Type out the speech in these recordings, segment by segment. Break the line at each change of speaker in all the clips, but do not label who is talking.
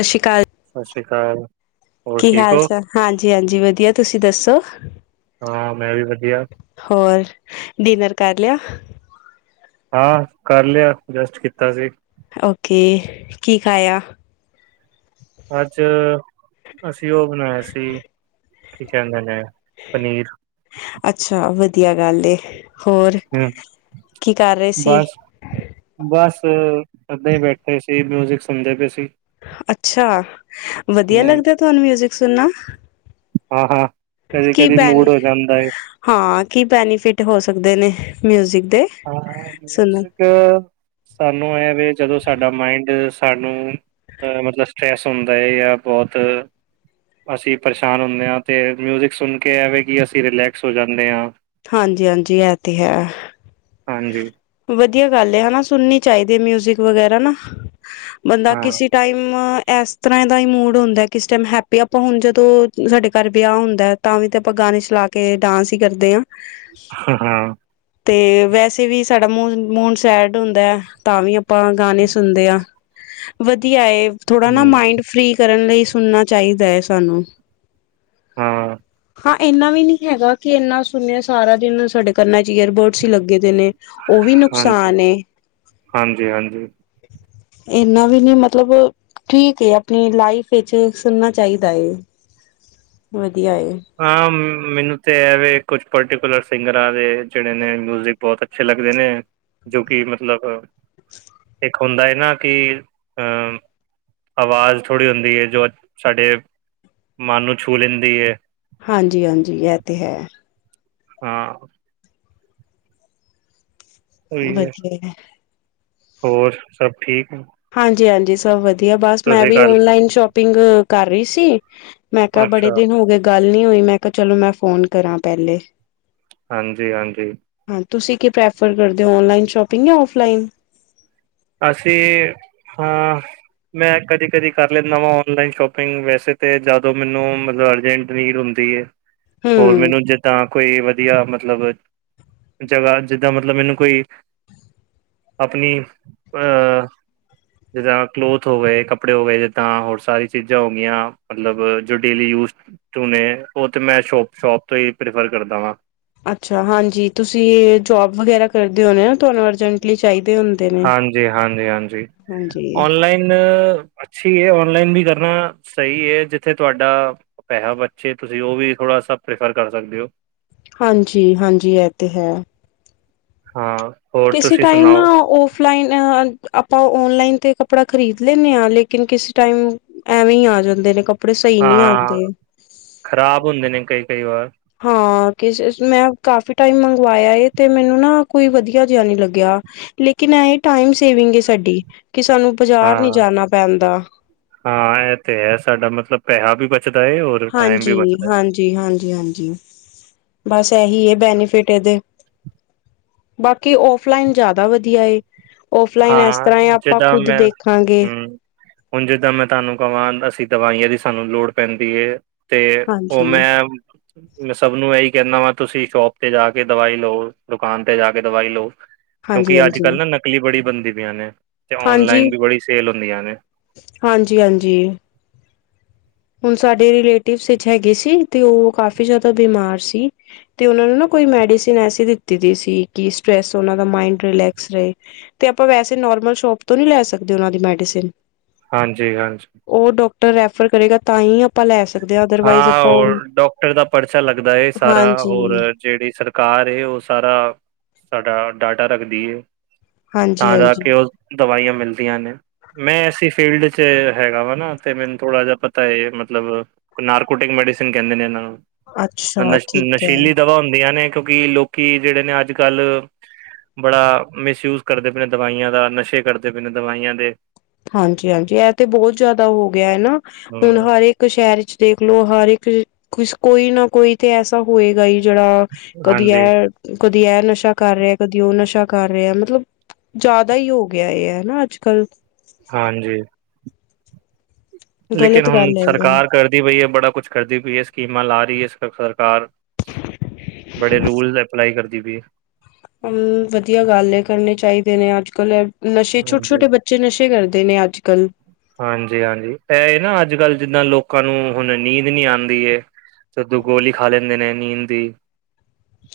ਸਤਿ ਸ਼੍ਰ ਅਕਾਲ-
ਸਤਿ ਸ਼੍ਰੀ ਅਕਾਲ- ਹੋਰ
ਕੀ
ਠੀਕ
ਹਾਲ
ਹੋ
ਚਾਲ, ਹਾਂਜੀ ਹਾਂਜੀ ਵਧੀਆ, ਤੁਸੀਂ ਦੱਸੋ
ਹਾਂ ਮੈਂ ਵੀ ਵਧੀਆ
ਹੋਰ, ਡਿਨਰ ਕਰ ਲਿਆ-
ਹਾਂ ਕਰ ਲਿਆ, ਜਸਟ ਕੀਤਾ ਸੀ-
ਓਕੇ, ਕੀ ਖਾਇਆ-
ਅੱਜ ਅਸੀਂ ਉਹ ਬਣਾਇਆ ਸੀ, ਕੀ ਕਹਿੰਦੇ ਨੇ ਪਨੀਰ
ਅੱਛਾ ਵਧੀਆ ਗੱਲ, ਹੋਰ
ਹਮ
ਕੀ ਕਰ ਰਹੇ ਸੀ
ਬਸ ਬਸ ਏਦਾਂ ਹੀ ਬੈਠੇ ਸੀ, ਮਿਊਜਿਕ ਸੁਨਦੇ ਪਏ ਸੀ।
ਅੱਛਾ, ਵਧੀਆ
ਹਮ
ਲੱਗਦਾ ਤੁਹਾਨੂੰ ਮਿਊਜਿਕ ਸੁਣਨਾ?
ਹਾਂ ਹਾਂ, ਕਦੀ
ਕੀ
ਕਦੀ ਮੂਡ
ਬੈਨੀ
ਹੋ ਜਾਂਦਾ।
ਹਾਂ, ਕੀ ਬੈਨੀਫਿਟ ਹੋ ਸਕਦੇ ਨੇ ਮਿਊਜਿਕ ਦੇ?
ਹਾਂ,
ਸੁਣਨ
ਮਿਊਜਿਕ ਸਾਨੂੰ ਇਹ ਵੀ ਜਦੋਂ ਸਾਡਾ ਮਾਈੰਡ ਸਾਨੂੰ ਅਹ ਮਤਲਬ, ਸਟਰ੍ਰੈਸ ਹੁੰਦਾ ਹੈ ਜਾਂ ਬਹੁਤ, ਅਸੀਂ ਪਰੇਸ਼ਾਨ ਹੁੰਦੇ ਹਾਂ ਅਤੇ ਮਿਊਜ਼ਿਕ ਸੁਣ ਕੇ ਇਹ ਵੇ, ਕਿ ਅਸੀਂ ਰਿਲੈਕਸ ਹੋ ਜਾਂਦੇ ਹਾਂ।
ਹਾਂਜੀ ਹਾਂਜੀ, ਇਹ ਤੇ ਹੈ।
ਹਾਂਜੀ।
ਵਧੀਆ ਗੱਲ ਹਨਾ, ਸੁਣਨੀ ਚਾਹੀਦੀ ਹੈ ਮਿਊਜਿਕ ਵਗੈਰਾ ਨਾ- ਬੰਦਾ
ਹਾਂ,
ਕਿਸੇ ਟਾਈਮ, ਇਸ ਤਰ੍ਹਾਂ ਦਾ ਹੀ ਮੂਡ ਹੁੰਦਾ ਕਿਸ ਟੈਮ ਹੈਪੀ ਹੈ ਆਪਾਂ ਹੁਣ ਜਦੋਂ ਸਾਡੇ ਘਰ ਵਿਆਹ ਹੁੰਦਾ, ਤਾਂ ਵੀ ਤਾਂ ਆਪਾਂ ਗਾਣੇ ਚਲਾ ਕੇ ਡਾਂਸ ਹੀ ਕਰਦੇ ਹਾਂ।
ਹਾਂ ਹਾਂ
ਤੇ ਵੈਸੇ ਵੀ ਸਾਡਾ ਮੂਡ ਸੈਡ ਹੁੰਦਾ, ਤਾਂ ਵੀ ਆਪਾਂ ਗਾਣੇ ਸੁਣਦੇ ਹਾਂ। ਵਧੀਆ ਏ। ਥੋੜ੍ਹਾ ਨਾ
ਹੂੰ,
ਮਾਇੰਡ ਫ੍ਰਰੀ ਕਰਨ ਲਈ ਸੁਣਨਾ ਚਾਹੀਦਾ ਹੈ ਸਾਨੂੰ
ਹਾਂ
ਹਾਂ ਇੰਨਾ ਵੀ ਨਹੀਂ ਹੈਗਾ, ਕਿ ਇੰਨਾ ਸੁਣੀਏ ਸਾਰਾ ਦਿਨ ਸਾਡੇ ਕੰਨਾਂ ਚ ਈਅਰਬੋਡਸ ਹੀ ਲੱਗੇ ਦੇ ਨੇ। ਉਹ ਵੀ
ਹਾਂਜੀ,
ਨੁਕਸਾਨ ਏ।
ਹਾਂਜੀ, ਹਾਂਜੀ।
ਇਨਾ ਵੀ ਨੀ ਮਤਲਬ- ਠੀਕ ਏ ਆਪਣੀ ਲਾਈਫ ਵਿੱਚ ਸੁਣਨਾ ਚਾਹੀਦਾ ਹੈ, ਵਧੀਆ ਏ।
ਹਾਂ, ਮੈਨੂੰ ਤੇ ਇਹ ਵੇ ਕੁਛ ਪਰਟੀਕੁਲਰ ਸਿੰਗਰਾਂ ਦੇ ਜਿਹੜੇ ਨੇ ਮਿਊਜਿਕ ਬਹੁਤ ਅੱਛੇ ਲੱਗਦੇ ਨੇ ਜੋ, ਕਿ ਮਤਲਬ ਇੱਕ ਹੁੰਦਾ ਨਾ, ਕਿ ਅ ਆਵਾਜ਼ ਥੋੜ੍ਹੀ ਹੁੰਦੀ ਹੈ, ਜੋ ਸਾਡੇ ਮਨ ਨੂੰ ਛੂਹ ਲੈਂਦੀ ਹੈ।
ਹਾਂਜੀ ਹਾਂਜੀ, ਐ ਤੇ ਹੈ।
ਹਾਂ ਉਹੀ ਹੈ
ਬੱਚੇ ਏ
ਹੋਰ ਸਭ ਠੀਕ ਏ।
ਹਾਂਜੀ ਹਾਂਜੀ ਸਭ ਵਧੀਆ, ਬਸ ਮੈਂ ਵੀ
ਗੱਲ
ਓਨਲਾਈਨ ਸ਼ੋਪਿੰਗ ਕਰ ਰਹੀ ਸੀ। ਮੈਂ ਕਿਹਾ ਬੜੇ
ਅੱਛਾ
ਦਿਨ ਹੋ ਗਏ ਗੱਲ ਨੀ ਹੋਈ, ਮੈਂ ਕਿਹਾ ਚਲੋ ਮੈਂ ਫੋਨ ਕਰਾਂ ਪਹਿਲੇ।
ਹਾਂਜੀ-ਹਾਂਜੀ।
ਹਾਂ, ਤੁਸੀਂ ਕੀ ਪ੍ਰੈਫਰ ਕਰਦੇ ਹੋ, ਔਨਲਾਈਨ ਸ਼ੋਪਿੰਗ ਜਾਂ ਔਫਲਾਈਨ।
ਅਸੀਂ, ਹਾਂ। ਮੈਂ ਕਦੀ-ਕਦੀ ਕਰ ਲੈਂਦਾ ਵਾ, ਔਨਲਾਈਨ ਸ਼ੋਪਿੰਗ ਵੈਸੇ ਤੇ ਜਦੋਂ ਮੈਨੂੰ ਮਤਲਬ ਅਰਜੈਂਟ। ਭੀੜ ਹੁੰਦੀ ਐ, ਹੋਰ
ਹੂੰ।
ਮੈਨੂੰ ਜਿੱਦਾਂ। ਕੋਈ ਵਧੀਆ, ਮਤਲਬ ਜਗ੍ਹਾ ਜਿੱਦਾਂ ਮਤਲਬ ਮੈਨੂੰ ਕੋਈ ਆਪਣੀ ਅਹ ਜਿੱਦਾਂ ਕਲੋਥ ਹੋ ਗਏ, ਕੱਪੜੇ ਹੋ ਗਏ ਜਿੱਦਾਂ, ਹੋਰ ਸਾਰੀ ਚੀਜ਼ਾਂ ਹੋ ਗਈਆਂ, ਮਤਲਬ ਜੋ ਡੇਲੀ ਯੂਜ਼ ਚੂਨ, ਉਹ ਤੇ ਮੈਂ ਸ਼ੋਪ ਸ਼ੋਪ ਤੋਂ ਹੀ ਪ੍ਰੈਫਰ ਕਰਦਾ ਵਾਂ।
ਅੱਛਾ ਹਾਂਜੀ ਤੁਸੀਂ ਜੋਬ ਵਗੈਰਾ ਕਰਦੇ ਹੋਣੇ ਨਾ ਤੁਹਾਨੂੰ ਜੈਂਟਲੀ ਚਾਹੀਦੇ ਹੁੰਦੇ ਨੇ,
ਹਾਂਜੀ-ਹਾਂਜੀ-ਹਾਂਜੀ।
ਹਾਂਜੀ!
ਔਨਲਾਈਨ ਅੱਛੀ ਹੈ ਔਨਲਾਈਨ ਵੀ ਕਰਨਾ ਸਹੀ ਹੈ, ਜਿੱਥੇ ਤੁਹਾਡਾ ਪੈਸਾ ਬੱਚੇ, ਤੁਸੀਂ ਉਹ ਵੀ ਥੋੜਾ ਸਭ ਪ੍ਰੈਫਰ ਕਰ ਸਕਦੇ ਹੋ।
ਹਾਂਜੀ ਹਾਂਜੀ ਇਹ ਤੇ ਹੈ।
ਹਾਂ। ਹੋਰ
ਕਿਸੀ
ਤੁਸੀਂ
ਟਾਈਮ ਨਾ
ਸੁਣਾਓ
ਉਹ ਆਫਲਾਇਨ, ਆਪਾਂ ਓਨਲਾਈਨ ਤੇ ਕੱਪੜਾ ਖਰੀਦ ਲੈਂਦੇ ਹਾਂ, ਲੇਕਿਨ ਕਿਸੀ ਟਾਈਮ ਐਵੇਂ ਹੀ ਆ ਜਾਂਦੇ ਨੇ ਕੱ
ਹਾਂ, ਖਰਾਬ ਹੁੰਦੇ ਨੇ ਕਈ-ਕਈ ਵਾਰ।
ਹਾਂ ਮੈਂ ਕਾਫੀ ਟਾਈਮ ਮੰਗਵਾਇਆ ਇਹ, ਤੇ ਮੈਨੂੰ ਨਾ ਕੋਈ ਵਧੀਆ ਜਿਹਾ ਨੀ ਲੱਗਿਆ। ਲੇਕਿਨ ਐ ਇਹ ਟਾਈਮ ਸੇਵਿੰਗ ਏ ਸਾਡੀ, ਕਿ ਸਾਨੂੰ ਬਜ਼ਾਰ ਨੀ
ਹਾਂ
ਜਾਣਾ ਪੈਂਦਾ।
ਹਾਂ, ਇਹ ਤੇ ਹੈ, ਸਾਡਾ ਮਤਲਬ ਪੈਸਾ ਵੀ ਬਚਦਾ ਏ ਹੋਰ।
ਹਾਂਜੀ-ਹਾਂਜੀ-ਹਾਂਜੀ-ਹਾਂਜੀ ਬਸ ਇਹੀ ਹੈ, ਬੈਨੀਫਿਟ ਇਹਦੇ। ਬਾਕੀ ਔਫਲਾਈਨ ਜ਼ਿਆਦਾ ਵਧੀਆ ਏ, ਔਫਲਾਈਨ ਇਸ
ਹਾਂ
ਤਰ੍ਹਾਂ ਆਪਾਂ
ਜਿੱਦਾਂ
ਖੁੱਦ
ਮੈਂ
ਦੇਖਾਂਗੇ।
ਹੂੰ ਹੁਣ ਜਿੱਦਾਂ ਮੈਂ ਤੁਹਾਨੂੰ ਕਹਾਂ, ਅਸੀਂ ਦਵਾਈਆਂ ਦੀ ਸਾਨੂੰ ਲੋੜ ਪੈਂਦੀ ਹੈ। ਤੇ ਉਹ
ਹਾਂਜੀ
ਮੈਂ। ਮੈਂ ਸਭ ਨੂੰ ਇਹੀ ਕਹਿੰਦਾ ਵਾ, ਤੁਸੀਂ ਸ਼ੋਪ ਤੇ ਜਾ ਕੇ ਦਵਾਈ ਲਓ, ਦੁਕਾਨ ਤੇ ਜਾ ਕੇ ਦਵਾਈ ਲਓ।
ਹਾਂਜੀ
ਕਿਉਂਕਿ ਅੱਜ-ਕੱਲ੍
ਹਾਂਜੀ
ਨਾ ਨਕਲੀ ਬੜੀ ਬਣਦੀ ਪਈਆਂ ਨੇ, ਤੇ
ਹਾਂਜੀ
ਔਨਲਾਈਨ ਵੀ ਬੜੀ ਸੇਲ ਹੁੰਦੀਆਂ ਨੇ।
ਹਾਂਜੀ-ਹਾਂਜੀ। ਹੁਣ ਸਾਡੇ ਰਲੇਟਿਵਸ ਵਿੱਚ ਹੈਗੇ ਸੀ, ਤੇ ਉਹ ਕਾਫੀ ਜ਼ਿਆਦਾ ਬਿਮਾਰ ਸੀ। ਤੇ ਉਹਨਾਂ ਨੂੰ ਨਾ ਕੋਈ ਮੈਡੀਸਨ ਐਸੀ ਦਿੱਤੀ ਦੀ ਸੀ, ਕਿ ਸਟਰੈਸ ਉਹਨਾਂ ਦਾ ਮਾਇੰਡ ਰਿਲੈਕਸ ਰਹੇ। ਤੇ ਆਪਾਂ ਵੈਸੇ ਨੋਰਮਲ ਸ਼ੋਪ ਤੋਂ ਨਹੀਂ ਲੈ ਸਕਦੇ, ਉਹਨਾਂ ਦੀ ਮੈਡੀਸਿਨ।
ਹਾਂਜੀ-ਹਾਂਜੀ।
ਉਹ ਡਾਕਟਰ ਰੈਫਰ ਕਰੇਗਾ, ਤਾਂ ਹੀ ਆਪਾਂ ਲੈ ਸਕਦੇ ਹਾਂ, ਤੇ।
ਹਾਂ, ਹੋਰ, ਡਾਕਟਰ ਦਾ ਪਰਚਾ ਲੱਗਦਾ ਸਾਰਾ ਹੋਰ।
ਹਾਂਜੀ,
ਜਿਹੜੀ ਸਰਕਾਰ ਏ, ਉਹ ਸਾਰਾ ਸਾਡਾ ਡਾਟਾ ਰੱਖਦੀ ਏ। ਤਾਂ ਜਾ
ਹਾਂਜੀ-ਹਾਂਜੀ
ਕੇ ਉਹ ਦਵਾਈਆਂ ਮਿਲਦੀਆਂ ਨੇ। ਮੈਂ ਐਸੀ ਫੀਲਡ ਚ' ਹੈਗਾ ਵਾ ਨਾ, ਤੇ ਮੈਨੂੰ ਥੋੜ੍ਹਾ ਜਿਹਾ ਪਤਾ ਹੈ ਮਤਲਬ। ਨਾਰਕੋਟਿਕ ਮੈਡੀਸਨ ਕਹਿੰਦੇ ਨੇ ਇਹਨਾਂ ਨੂੰ,
ਅੱਛਾ
ਨਸ਼
ਠੀਕ ਹੈ।
ਨਸ਼ੀਲੀ ਦਵਾ ਹੁੰਦੀਆਂ ਨੇ ਕਿਉਂਕਿ ਲੋਕ। ਕਿ ਜਿਹੜੇ ਨੇ ਅੱਜ-ਕੱਲ੍ਹ। ਬੜਾ ਮਿਸਯੂਜ ਕਰਦੇ ਪਿ ਨੇ ਦਵਾਈਆਂ ਦਾ, ਨਸ਼ੇ ਕਰਦੇ ਪੇ ਨੇ ਦਵਾਈਆਂ ਦੇ।
ਹਾਂਜੀ-ਹਾਂਜੀ ਇਹ ਤੇ ਬਹੁਤ ਜ਼ਿਆਦਾ ਹੋ ਗਿਆ ਹੈ ਨਾ, ਹੁਣ
ਹੂੰ
ਹਰ ਇੱਕ ਕ ਸ਼ੈਅਰ ਚ ਦੇਖ ਲੋ ਹਰ ਏਕ ਕੁਛ ਕੋਈ ਨਾ ਕੋਈ ਤੇ ਐਸਾ ਹੋਏਗਾ ਹੀ- ਜੇਰਾ ਕਦੀ
ਹਾਂਜੀ
ਏ-ਕਦੀ ਏ ਨਸ਼ਾ ਕਰ ਰੇਆ, ਕਦੀ ਔ ਨਸ਼ਾ ਕਰ ਰੇਆ ਮਤਲਬ ਜਾਦਾ ਈ ਓ ਗੇਆ ਏ [unintelligible] ਹਨਾ ਅੱਜ-ਕੱਲ
ਹਾਂਜੀ। ਲੇਕੇਨ
ਗ਼ਲਤ
ਹੁਨ
ਗੱਲ ਹੈ ਜਾਂ
ਸਰਕਾਰ ਕਰ ਕੀ ਵਈ ਏ ਬੜਾ ਕੁਛ ਕਰਦੀ ਪੇਈ ਹੈ ਸਕੀਮਾਂ ਲਾ ਰਹੀ ਹੈ ਸਖਰਕਾਰ। ਬੜੇ ਲੂਲਸ ਐਪਲਾਈ ਕਰਦੀ ਪਈ ਐ।
ਹਮ ਵਧੀਆ ਗੱਲ ਏ ਕਰਨੇ ਚਾਈਦੇ ਨੇ ਅੱਜ ਕਲ ਏ ਨਸ਼ੇ
ਹਾਂਜੀ
ਛੋਟ-ਛੋਟੇ ਬਚ। ਬੱਚੇ ਨਸ਼ੇ ਕਰਦੇ ਨੇ ਅੱਜ-ਕੱਲ।
ਹਾਂਜੀ-ਹਾਂਜੀ ਐਹੇ ਨਾ ਅੱਜ-ਕੱਲ ਜਿੰਨਾ ਲੋਕਾਂ ਨੂੰ ਹੁਨ ਨੀਂਦ ਨੀ ਆਂਦੀ ਏ- ਤੇ ਦੋ [unintelligible] ਗੋਲੀ ਖਾ ਲੈਂਦੇ ਨੇ ਨੀਂਦ ਦੀ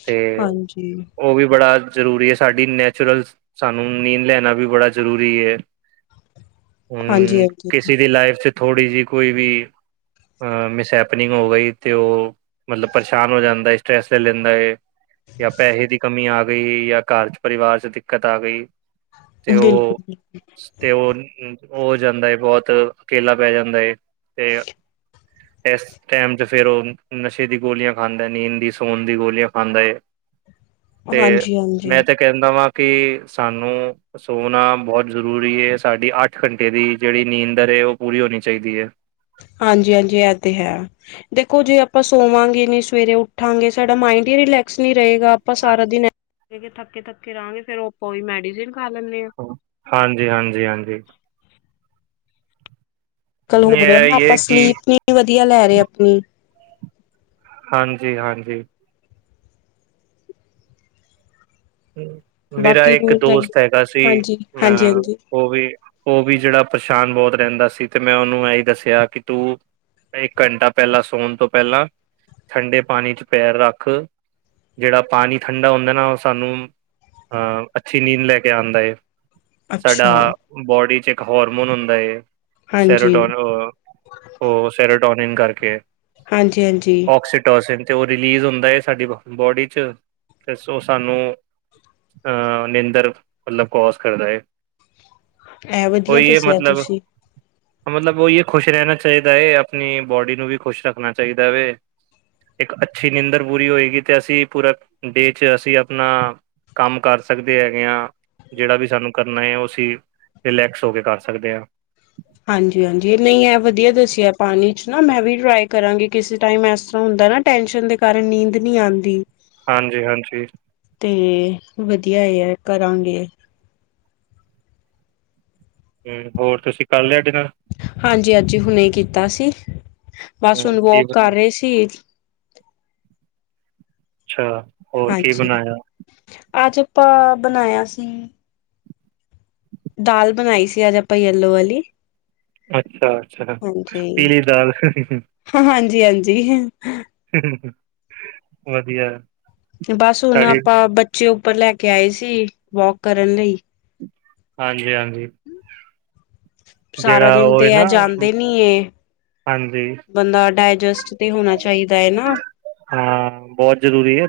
ਤੇ-
ਹਾਂਜੀ
ਓ ਵੀ ਵੜਾ ਜਰੂਰੀ ਏ ਸਾਡੀ ਨੈਚੁਰਲ ਸਾਨੂੰ ਨੀਂਨ ਲੈਨਾ ਵੀ ਵੜਾ ਜ਼ਰੂਰੀ ਏ। ਹੁ
ਹਾਂਜੀ
[unintelligible]
ਹਾਂਜੀ
ਕਿਸੀ ਦੀ ਲਾਈਫ ਚ' ਥੋੜੀ ਜੇਹੀ ਕੋਈ ਵੀ ਅ ਮਿਸ ਹੈਪਨਿੰਗ ਹੋ ਗਈ ਤੇ ਉਹ ਮਲਬ ਪਰਸ਼ਾਨ ਹੋ ਯਾਦਾ ਹੈ। ਸਟਰ੍ਰੈਸ ਲੈ ਲੈਂਦਾ ਹੈ ਯਾ ਪੈਹੇ ਦੀ ਕਮੀ ਆ ਗਈ ਯਾਂ ਘਰ ਚ' ਪਰਿਵਾਸ ਚ' ਦਿਕ ਕਤ ਆ ਗਈ ਤੇ
ਬਿਲਕੁਲ
ਉਹ-ਤੇ ਉਹ। ਹੋ ਜਨਦਾ ਏ ਬਹੁਤ ਕੇਲਾ ਪੈ ਜਾਦਾ ਹੈ। ਤੇ ਐਸ ਟੈਮ ਚ ਫੇਰ ਓ ਨਸ਼ੇ ਦੀ ਗੋਲੀਆਂ ਖਾਂਦਾ ਨੀਂਦ ਦੀ ਸੌਨ ਦੀ ਗੋਲੀਆਂ ਖਾਂਦਾ ਏ। ਤੇ
ਹਾਂਜੀ ਹਾਂਜੀ
ਮੈਂ ਤੇ ਕੈਂਦਾ ਵਾਂ ਕੇ ਸਾਨੂੰ ਸੋਨਾ ਬੋਤ ਜ਼ਰੂਰੀ ਏ ਸਾਡੀ ਅੱਠ ਘੰਟੇ ਦੀ ਜੇੜੀ ਨੀਂਦਰ ਐ ਓ ਪੂਰੀ ਹੋਨੀ ਚਾਈਦੀ ਐ।
ਹਾਂਜੀ-ਹਾਂਜੀ ਐਹ ਤੇ ਹੈ। ਦੇਖੋ ਜੇ ਆਪਾਂ ਸੋਵਾਂਗੇ ਨੀ ਸਵੇਰੇ ਉੱਠਾਂਗੇ ਸਾਡਾ ਮਾਇੰਡ ਈ ਰਿਲੈਕਸ ਨੀ ਰਏਗਾ ਆਪਾਂ ਸਾਰਾ ਦਿਨ ਜੇ ਥੱਕੇ-ਥੱਕੇ ਰਆਂਗੇ ਫੇਰ ਓ ਆਪਾਂ ਓਈ ਮੈਡੀਸਨ ਖਾ ਲੈਂਨੇ ਆਂ।
ਹਾਂਜੀ-ਹਾਂਜੀ-ਹਾਂਜੀ।
ਕਲ ਹੋ ਰਿਆ ਨਾ
ਇਹ
ਆਪਾਂ
ਹੈ ਕਿ
ਸਲੀਪ ਨੀ ਵਦੀਆ ਲੈ ਰਏ ਆਪਨੀ।
ਹਾਂਜੀ-ਹਾਂਜੀ। ਮੇਰਾ
ਬਾਕੀ
ਇੱਕ
ਰੂਲ ਹੈਗੇ।
ਦੋਸਤ ਹੈਗਾ ਸੀ
ਹਾਂਜੀ,
ਅ
ਹਾਂਜੀ-ਹਾਂਜੀ
ਓ ਵੀ ਜੇੜਾ ਪਰੇਸ਼ਾਨ ਬੋਤ ਰੈਂਦਾ ਸੀ ਤੇ ਮੈਂ ਓਨੂੰ ਐਈ ਦੱਸੇਆ ਕੇ ਤੂੰ ਤੇ ਇੱਕ ਘੰਟਾ ਪੈਲਾਂ ਸੌਨ ਤੋਂ ਪੈਲਾਂ ਠੰਡੇ ਪਾਨੀ ਚ ਪੈਰ ਰੱਖ ਜੇੜਾ ਪਾਨੀ ਠੰਡਾ ਹੁੰਦਾ ਨਾ ਓਸ ਤਾਨੂੰ ਅਹ ਅੱਛੀ ਨੀਂਦ ਲੈ ਕੇ ਆਂਦਾ ਏ,
ਅੱਛਾ
ਸਾਡਾ ਬੋਡੀ ਚ ਇੱਕ ਹੋਰਮੋਨ ਹੁੰਦਾ ਏ
ਹਾਂਜੀ,
ਸੈਰੋਟੋਨ ਓ ਸੈਰੇਟੋਨਿਨ ਕਰਕੇ
ਹਾਂਜੀ-ਹਾਂਜੀ।
ਔਕਸੀਟੋਸਿਨ ਤੇ ਓ ਰਿਲੀਜ਼ ਹੁੰਦਾ ਏ ਸਾਡੀ ਬੋਡੀ ਚ ਤੇ ਸੁਸ ਤਾਨੂੰ ਅਹ ਨਿੰਦਰ ਮਤਲਬ ਕੌਸ ਕਰਦਾ ਏ।
ਇਹ ਵਧੀਆ
ਕੋਈ ਏ
ਦੱਸਿਆ
ਮਤਲਬ
ਤੁਸੀਂ।
ਮਤਲਬ ਓਈ ਏ ਖੁਸ਼ ਰੈਨਾ ਚਾਈਦਾ ਏ ਆਪਨੀ ਬੋਡੀ ਨੂੰ ਵੀ ਖੁਸ਼ ਰੱਖਨਾ ਚਾਈਦਾ ਵੇ। ਇੱਕ ਅੱਛੀ ਨਿੰਦਰ ਪੂਰੀ ਹੋਏਗੀ ਤੇ ਅਸੀਂ ਪੂਰਾ ਡੇ ਚ ਅਸੀਂ ਆਪ ਆਪਨਾ ਕੰਮ ਕਰ ਸਕਦੇ ਹੈਗੇ ਆਂ। ਜੇੜਾ ਵੀ ਸਾਨੂੰ ਕਰਨਾ ਐ ਓ ਅਸੀਂ ਰਿਲੈਕਸ ਹੋ ਕੇ ਕਰ ਸਕਦੇ ਆਂ।
ਹਾਂਜੀ-ਹਾਂਜੀ ਏ ਨਈਂ ਐ ਵਦੀਆ ਦੱਸੇਆ ਪਾਨੀ ਚ ਨਾ ਮੈਂ ਵੀ ਟਰਾਏ ਕਰਾਂਗੀ ਕਿਸੇ ਟਾਈਮ ਐਸ ਤਰ੍ਹਾਂ ਹੁੰਦਾ ਨਾ ਟੈਂਨਸ਼ਨ ਦੇ ਕਾਰਨ ਨੀਂਦ ਨੀ ਆਂਦੀ।
ਹਾਂਜੀ-ਹਾਂਜੀ।
ਤੇ ਵਦੀਆ ਐ ਏ ਕਰਾਂਗੇ।
ਹੂੰ ਹੋਰ ਤੁਸੀਂ ਕਰ ਲਿਆ ਡਿਨਰ।
ਹਾਂਜੀ-ਹਾਂਜੀ ਹੁਨੇ ਕੀਤਾ ਸੀ, ਬਸ
ਹਮ
ਹੁਨ
ਕੀ
ਵੌਕ ਕਰ
ਬਣਾਇਆ
ਰਏ ਸੀ।
ਅੱਛਾ। ਹੋਰ ਕੀ
ਹਾਂਜੀ,
ਬਣਾਇਆ
ਅੱਜ ਆਪਾਂ ਬਨਾਏਆ ਸੀ
[inaudible] [inaudible]
ਦਾਲ, ਬਣਾਈ ਸੀ ਅੱਜ ਆਪਾਂ ਯੇਲੋ ਵਾਲੀ।
ਅੱਛਾ, ਅੱਛਾ
ਹਾਂਜੀ
ਪੀਲੀ ਦਾਲ
ਹਾਂਜੀ ਹਾਂਜੀ
[unintelligible] ਵਧੀਆ
ਬਸ ਹੁਣ
ਸਾਡੀ
ਆਪਾਂ ਬੱਚੇ ਉੱਪਰ ਲੈ ਕੇ ਆਏ ਸੀ, ਵੋਕ ਕਰਨ ਲਈ।
ਹਾਂਜੀ ਹਾਂਜੀ
ਸਾਰਾ
ਜਿਹੜਾ
ਦਿਨ
ਉਹ
ਤੇ
ਹੈ
ਏ
ਨਾ
ਜਾਂਦੇ ਨੀ ਏ।
ਹਾਂਜੀ
ਬੰਦਾ ਡਾਇਜਸਟ ਤੇ ਹੋਣਾ ਚਾਹੀਦਾ ਹੈ ਨਾ।
ਹਾਂ ਬਹੁਤ ਜ਼ਰੂਰੀ ਹੈ।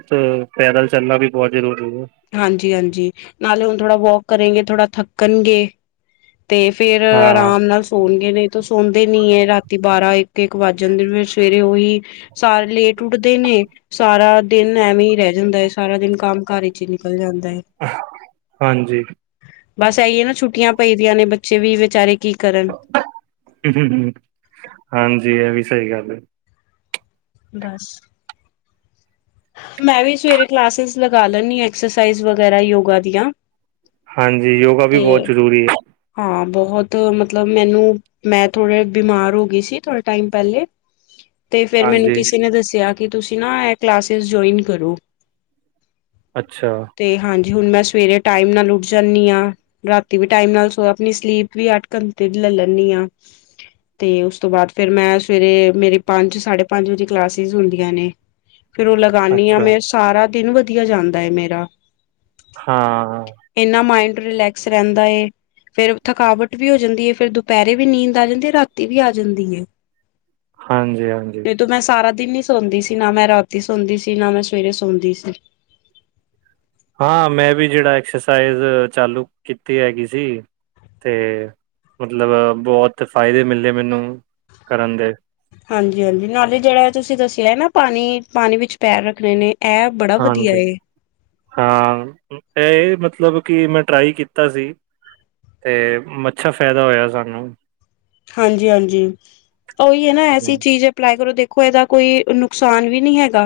ਪੈਦਲ ਚੱਲਣਾ ਵੀ ਬਹੁਤ ਜ਼ਰੂਰੀ ਹੈ
ਹਾਂਜੀ ਹਾਂਜੀ ਨਾਲੇ ਹੁਣ ਥੋੜ੍ਹਾ ਵੋਕ ਕਰੇਗੇ, ਥੋੜਾ ਥੱਕਣਗੇ
[inaudible] [inaudible]
ਤੇ ਫੇਰ
ਹਾਂ
ਆਰਾਮ ਨਾਲ ਸੋਣਗੇ ਨਈ ਤੋ ਸੌਂਦੇ ਨੀ ਹੈ ਰਾਤੀ ਬਾਰਾਂ, ਇੱਕ ਇਕ ਵੱਜ ਜਾਂਦੇ ਨੇ ਫੇਰ ਸਵੇਰੇ ਉਹੀ ਸਾਰੇ ਲੇਟ ਉੱਠਦੇ ਨੇ ਸਾਰਾ ਦਿਨ ਐਵੇਂ ਹੀ ਰਹਿ ਜਾਂਦਾ ਹੈ ਸਾਰਾ ਦਿਨ ਕੰਮ, ਕਾਰ ਵਿੱਚ ਹੀ ਨਿਕਲ ਜਾਂਦਾ ਹੈ।
ਹਾਂਜੀ।
ਬਸ, ਇਹੀਏ ਨਾ ਛੁੱਟੀਆਂ ਪਈਦੀਆਂ ਨੇ ਬੱਚੇ ਵੀ ਵਿਚਾਰੇ ਕੀ ਕਰਨ?
ਹ, ਹ ਹਾਂਜੀ, ਇਹ ਵੀ ਸਹੀ ਗੱਲ ਹੈ।
ਬਸ। ਮੈਂ, ਵੀ ਸਵੇਰੇ ਕਲਾਸਿਸ ਲਗਾ ਲੈਂਦੀ ਹਾਂ ਐਕਸਰਸਾਈਜ਼ ਵਗੈਰਾ ਯੋਗਾ ਦੀਆਂ।
ਹਾਂਜੀ, ਯੋਗਾ ਵੀ
ਤੇ
ਬਹੁਤ ਜ਼ਰੂਰੀ ਹੈ।
ਹਾਂ, ਬਹੁਤ ਮਤਲਬ ਮੈਨੂੰ ਮੈਂ ਥੋੜ੍ਹੇ ਬਿਮਾਰ ਹੋ ਗਈ ਸੀ ਥੋੜ੍ਹੇ ਟਾਈਮ ਪਹਿਲੇ।
[inaudible] [inaudible]
ਤੇ ਫੇਰ, ਮੈਨੂੰ
ਹਾਂਜੀ
ਕਿਸੇ ਨੇ ਦੱਸਿਆ ਕਿ ਤੁਸੀਂ ਨਾ ਇਹ ਕਲਾਸੇਸ ਜੁਆਇਨ ਕਰੋ।
ਅੱਛਾ।
ਤੇ ਹਾਂਜੀ ਹੁਣ ਮੈਂ ਸਵੇਰੇ ਟਾਈਮ ਨਾਲ ਉੱਠ ਜਾਂਦੀ ਹਾਂ, ਰਾਤੀ ਵੀ ਟਾਈਮ ਨਾਲ ਸੋ ਔਰ ਆਪਣੀ ਸਲੀਪ ਵੀ ਅੱਠ ਘੰਟੇ ਦੀ ਲੈ ਲੈਂਦੀ ਹਾਂ। ਤੇ ਉਸ ਤੋਂ ਬਾਅਦ ਫਿਰ ਮੈਂ ਸਵੇਰੇ ਮੇਰੇ ਪੰਜ, ਸਾਢੇ ਪੰਜ ਵਜੇ ਕਲਾਸੇਸ ਹੁੰਦੀਆਂ ਨੇ। ਫਿਰ ਉਹ ਲਗਾਨੀ ਆ
ਅੱਛਾ
ਮੈ, ਸਾਰਾ ਦਿਨ ਵਧੀਆ ਜਾਂਦਾ ਏ ਮੇਰਾ
ਹਾਂ
ਇੰਨਾ ਮਾਇੰਡ ਰਿਲੈਕਸ ਰਹਿੰਦਾ ਏ। ਫੇਰ ਥਕਾਵਟ ਵੀ ਹੋ ਜਾਂਦੀ ਏ, ਫੇਰ ਦੁਪਹਿਰੇ ਵੀ ਨੀਂਦ ਆ ਜਾਂਦੀ, ਰਾਤੀ ਵੀ ਆ ਜਾਂਦੀ ਏ।
ਹਾਂਜੀ ਹਾਂਜੀ।
ਨਹੀਂ ਤੋ ਮੈਂ ਸਾਰਾ ਦਿਨ ਨੀ ਸੌਦੀ ਸੀ, ਨਾ ਮੈਂ ਰਾਤੀ ਸੌਦੀ ਸੀ ਨਾ ਮੈਂ ਸਵੇਰੇ ਸੌਦੀ ਸੀ।
ਹਾਂ ਮੈਂ ਵੀ ਜਿਹੜਾ ਐਕਸਰਸਾਈਜ਼ ਚਾਲੂ ਕੀਤੀ ਹੈਗੀ ਸੀ। ਤੇ ਮਤਲਬ ਬਹੁਤ ਫ਼ਾਇਦੇ ਮਿਲੇ ਮੈਨੂੰ ਕਰਨ ਦੇ
ਹਾਂਜੀ ਹਾਂਜੀ, ਨਾਲੇ ਜਿਹੜਾ ਇਹ ਤੁਸੀਂ ਦੱਸਿਆ ਨਾ ਪਾਣੀ ਪਾਣੀ ਵਿੱਚ ਪੈਰ ਰੱਖਣੇ ਨੇ, ਇਹ ਬੜਾ ਵਧੀਆ
ਹਾਂਜੀ
ਏ
ਹਾਂ ਇਹ ਮਤਲਬ ਕਿ ਮੈਂ ਟਰਾਈ ਕੀਤਾ ਸੀ। ਅਤੇ ਮੱਸ਼ਾ ਫਾਇਦਾ ਹੋਇਆ ਸਾਨੂੰ,
ਹਾਂਜੀ ਹਾਂਜੀ, ਉਹੀ ਹੈ ਨਾ ਐਸੀ
ਹਮ,
ਚੀਜ਼ ਏ ਅਪਲਾਈ ਕਰੋ ਦੇਖੋ ਇਹਦਾ ਕੋਈ ਨੁਕਸਾਨ ਵੀ ਨਹੀਂ ਹੈਗਾ।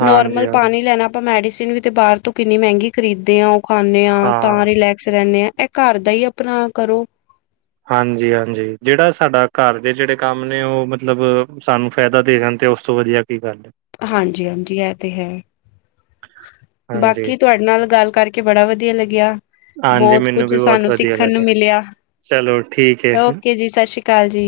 ਹਾਂਜੀ
ਨੋਰਮਲ
ਹਾਂਜੀ
ਪਾਣੀ ਲੈਣਾ ਆਪਾਂ ਮੈਡੀਸਨ ਵੀ ਤੇ ਬਾਹਰ ਤੋਂ ਕਿੰਨੀ ਮਹਿੰਗੀ ਖਰੀਦਦੇ ਹਾਂ ਉਹ ਖਾਂਦੇ ਹਾਂ ਤਾਂ ਰਿਲੈਕਸ ਰਹਿੰਨੇ ਆ। ਇਹ ਘਰ ਦਾ ਹੀ ਅਪਣਾ ਕਰੋ।
ਹਾਂਜੀ ਹਾਂਜੀ ਜਿਹੜਾ ਸਾਡਾ ਘਰ ਦੇ ਜਿਹੜੇ ਕੰਮ ਨੇ ਉਹ ਮਤਲਬ ਸਾਨੂੰ ਫਾਇਦਾ ਦੇ ਜਾਣ ਤੇ ਉਸ ਤੋਂ ਵਧੀਆ ਕੀ ਗੱਲ,
ਹਾਂਜੀ ਹਾਂਜੀ, ਇਹ ਤੇ ਹੈ।
ਹਾਂਜੀ
ਬਾਕੀ ਤੁਹਾਡੇ ਨਾਲ ਗੱਲ ਕਰਕੇ ਬੜਾ ਵਧੀਆ ਲੱਗਿਆ।
ਹਾਂਜੀ
ਬਹੁਤ ਕੁਝ
ਮੈਨੂੰ ਵੀ ਬਹੁਤ
ਸਾਨੂੰ
ਵਧੀਆ
ਸਿੱਖਣ ਨੂੰ
ਲੱਗਿਆ
ਮਿਲਿਆ
ਚਲੋ ਠੀਕ ਏ।
ਓਕੇ ਜੀ ਸਾਸਰੀ ਕਾਲ ਜੀ।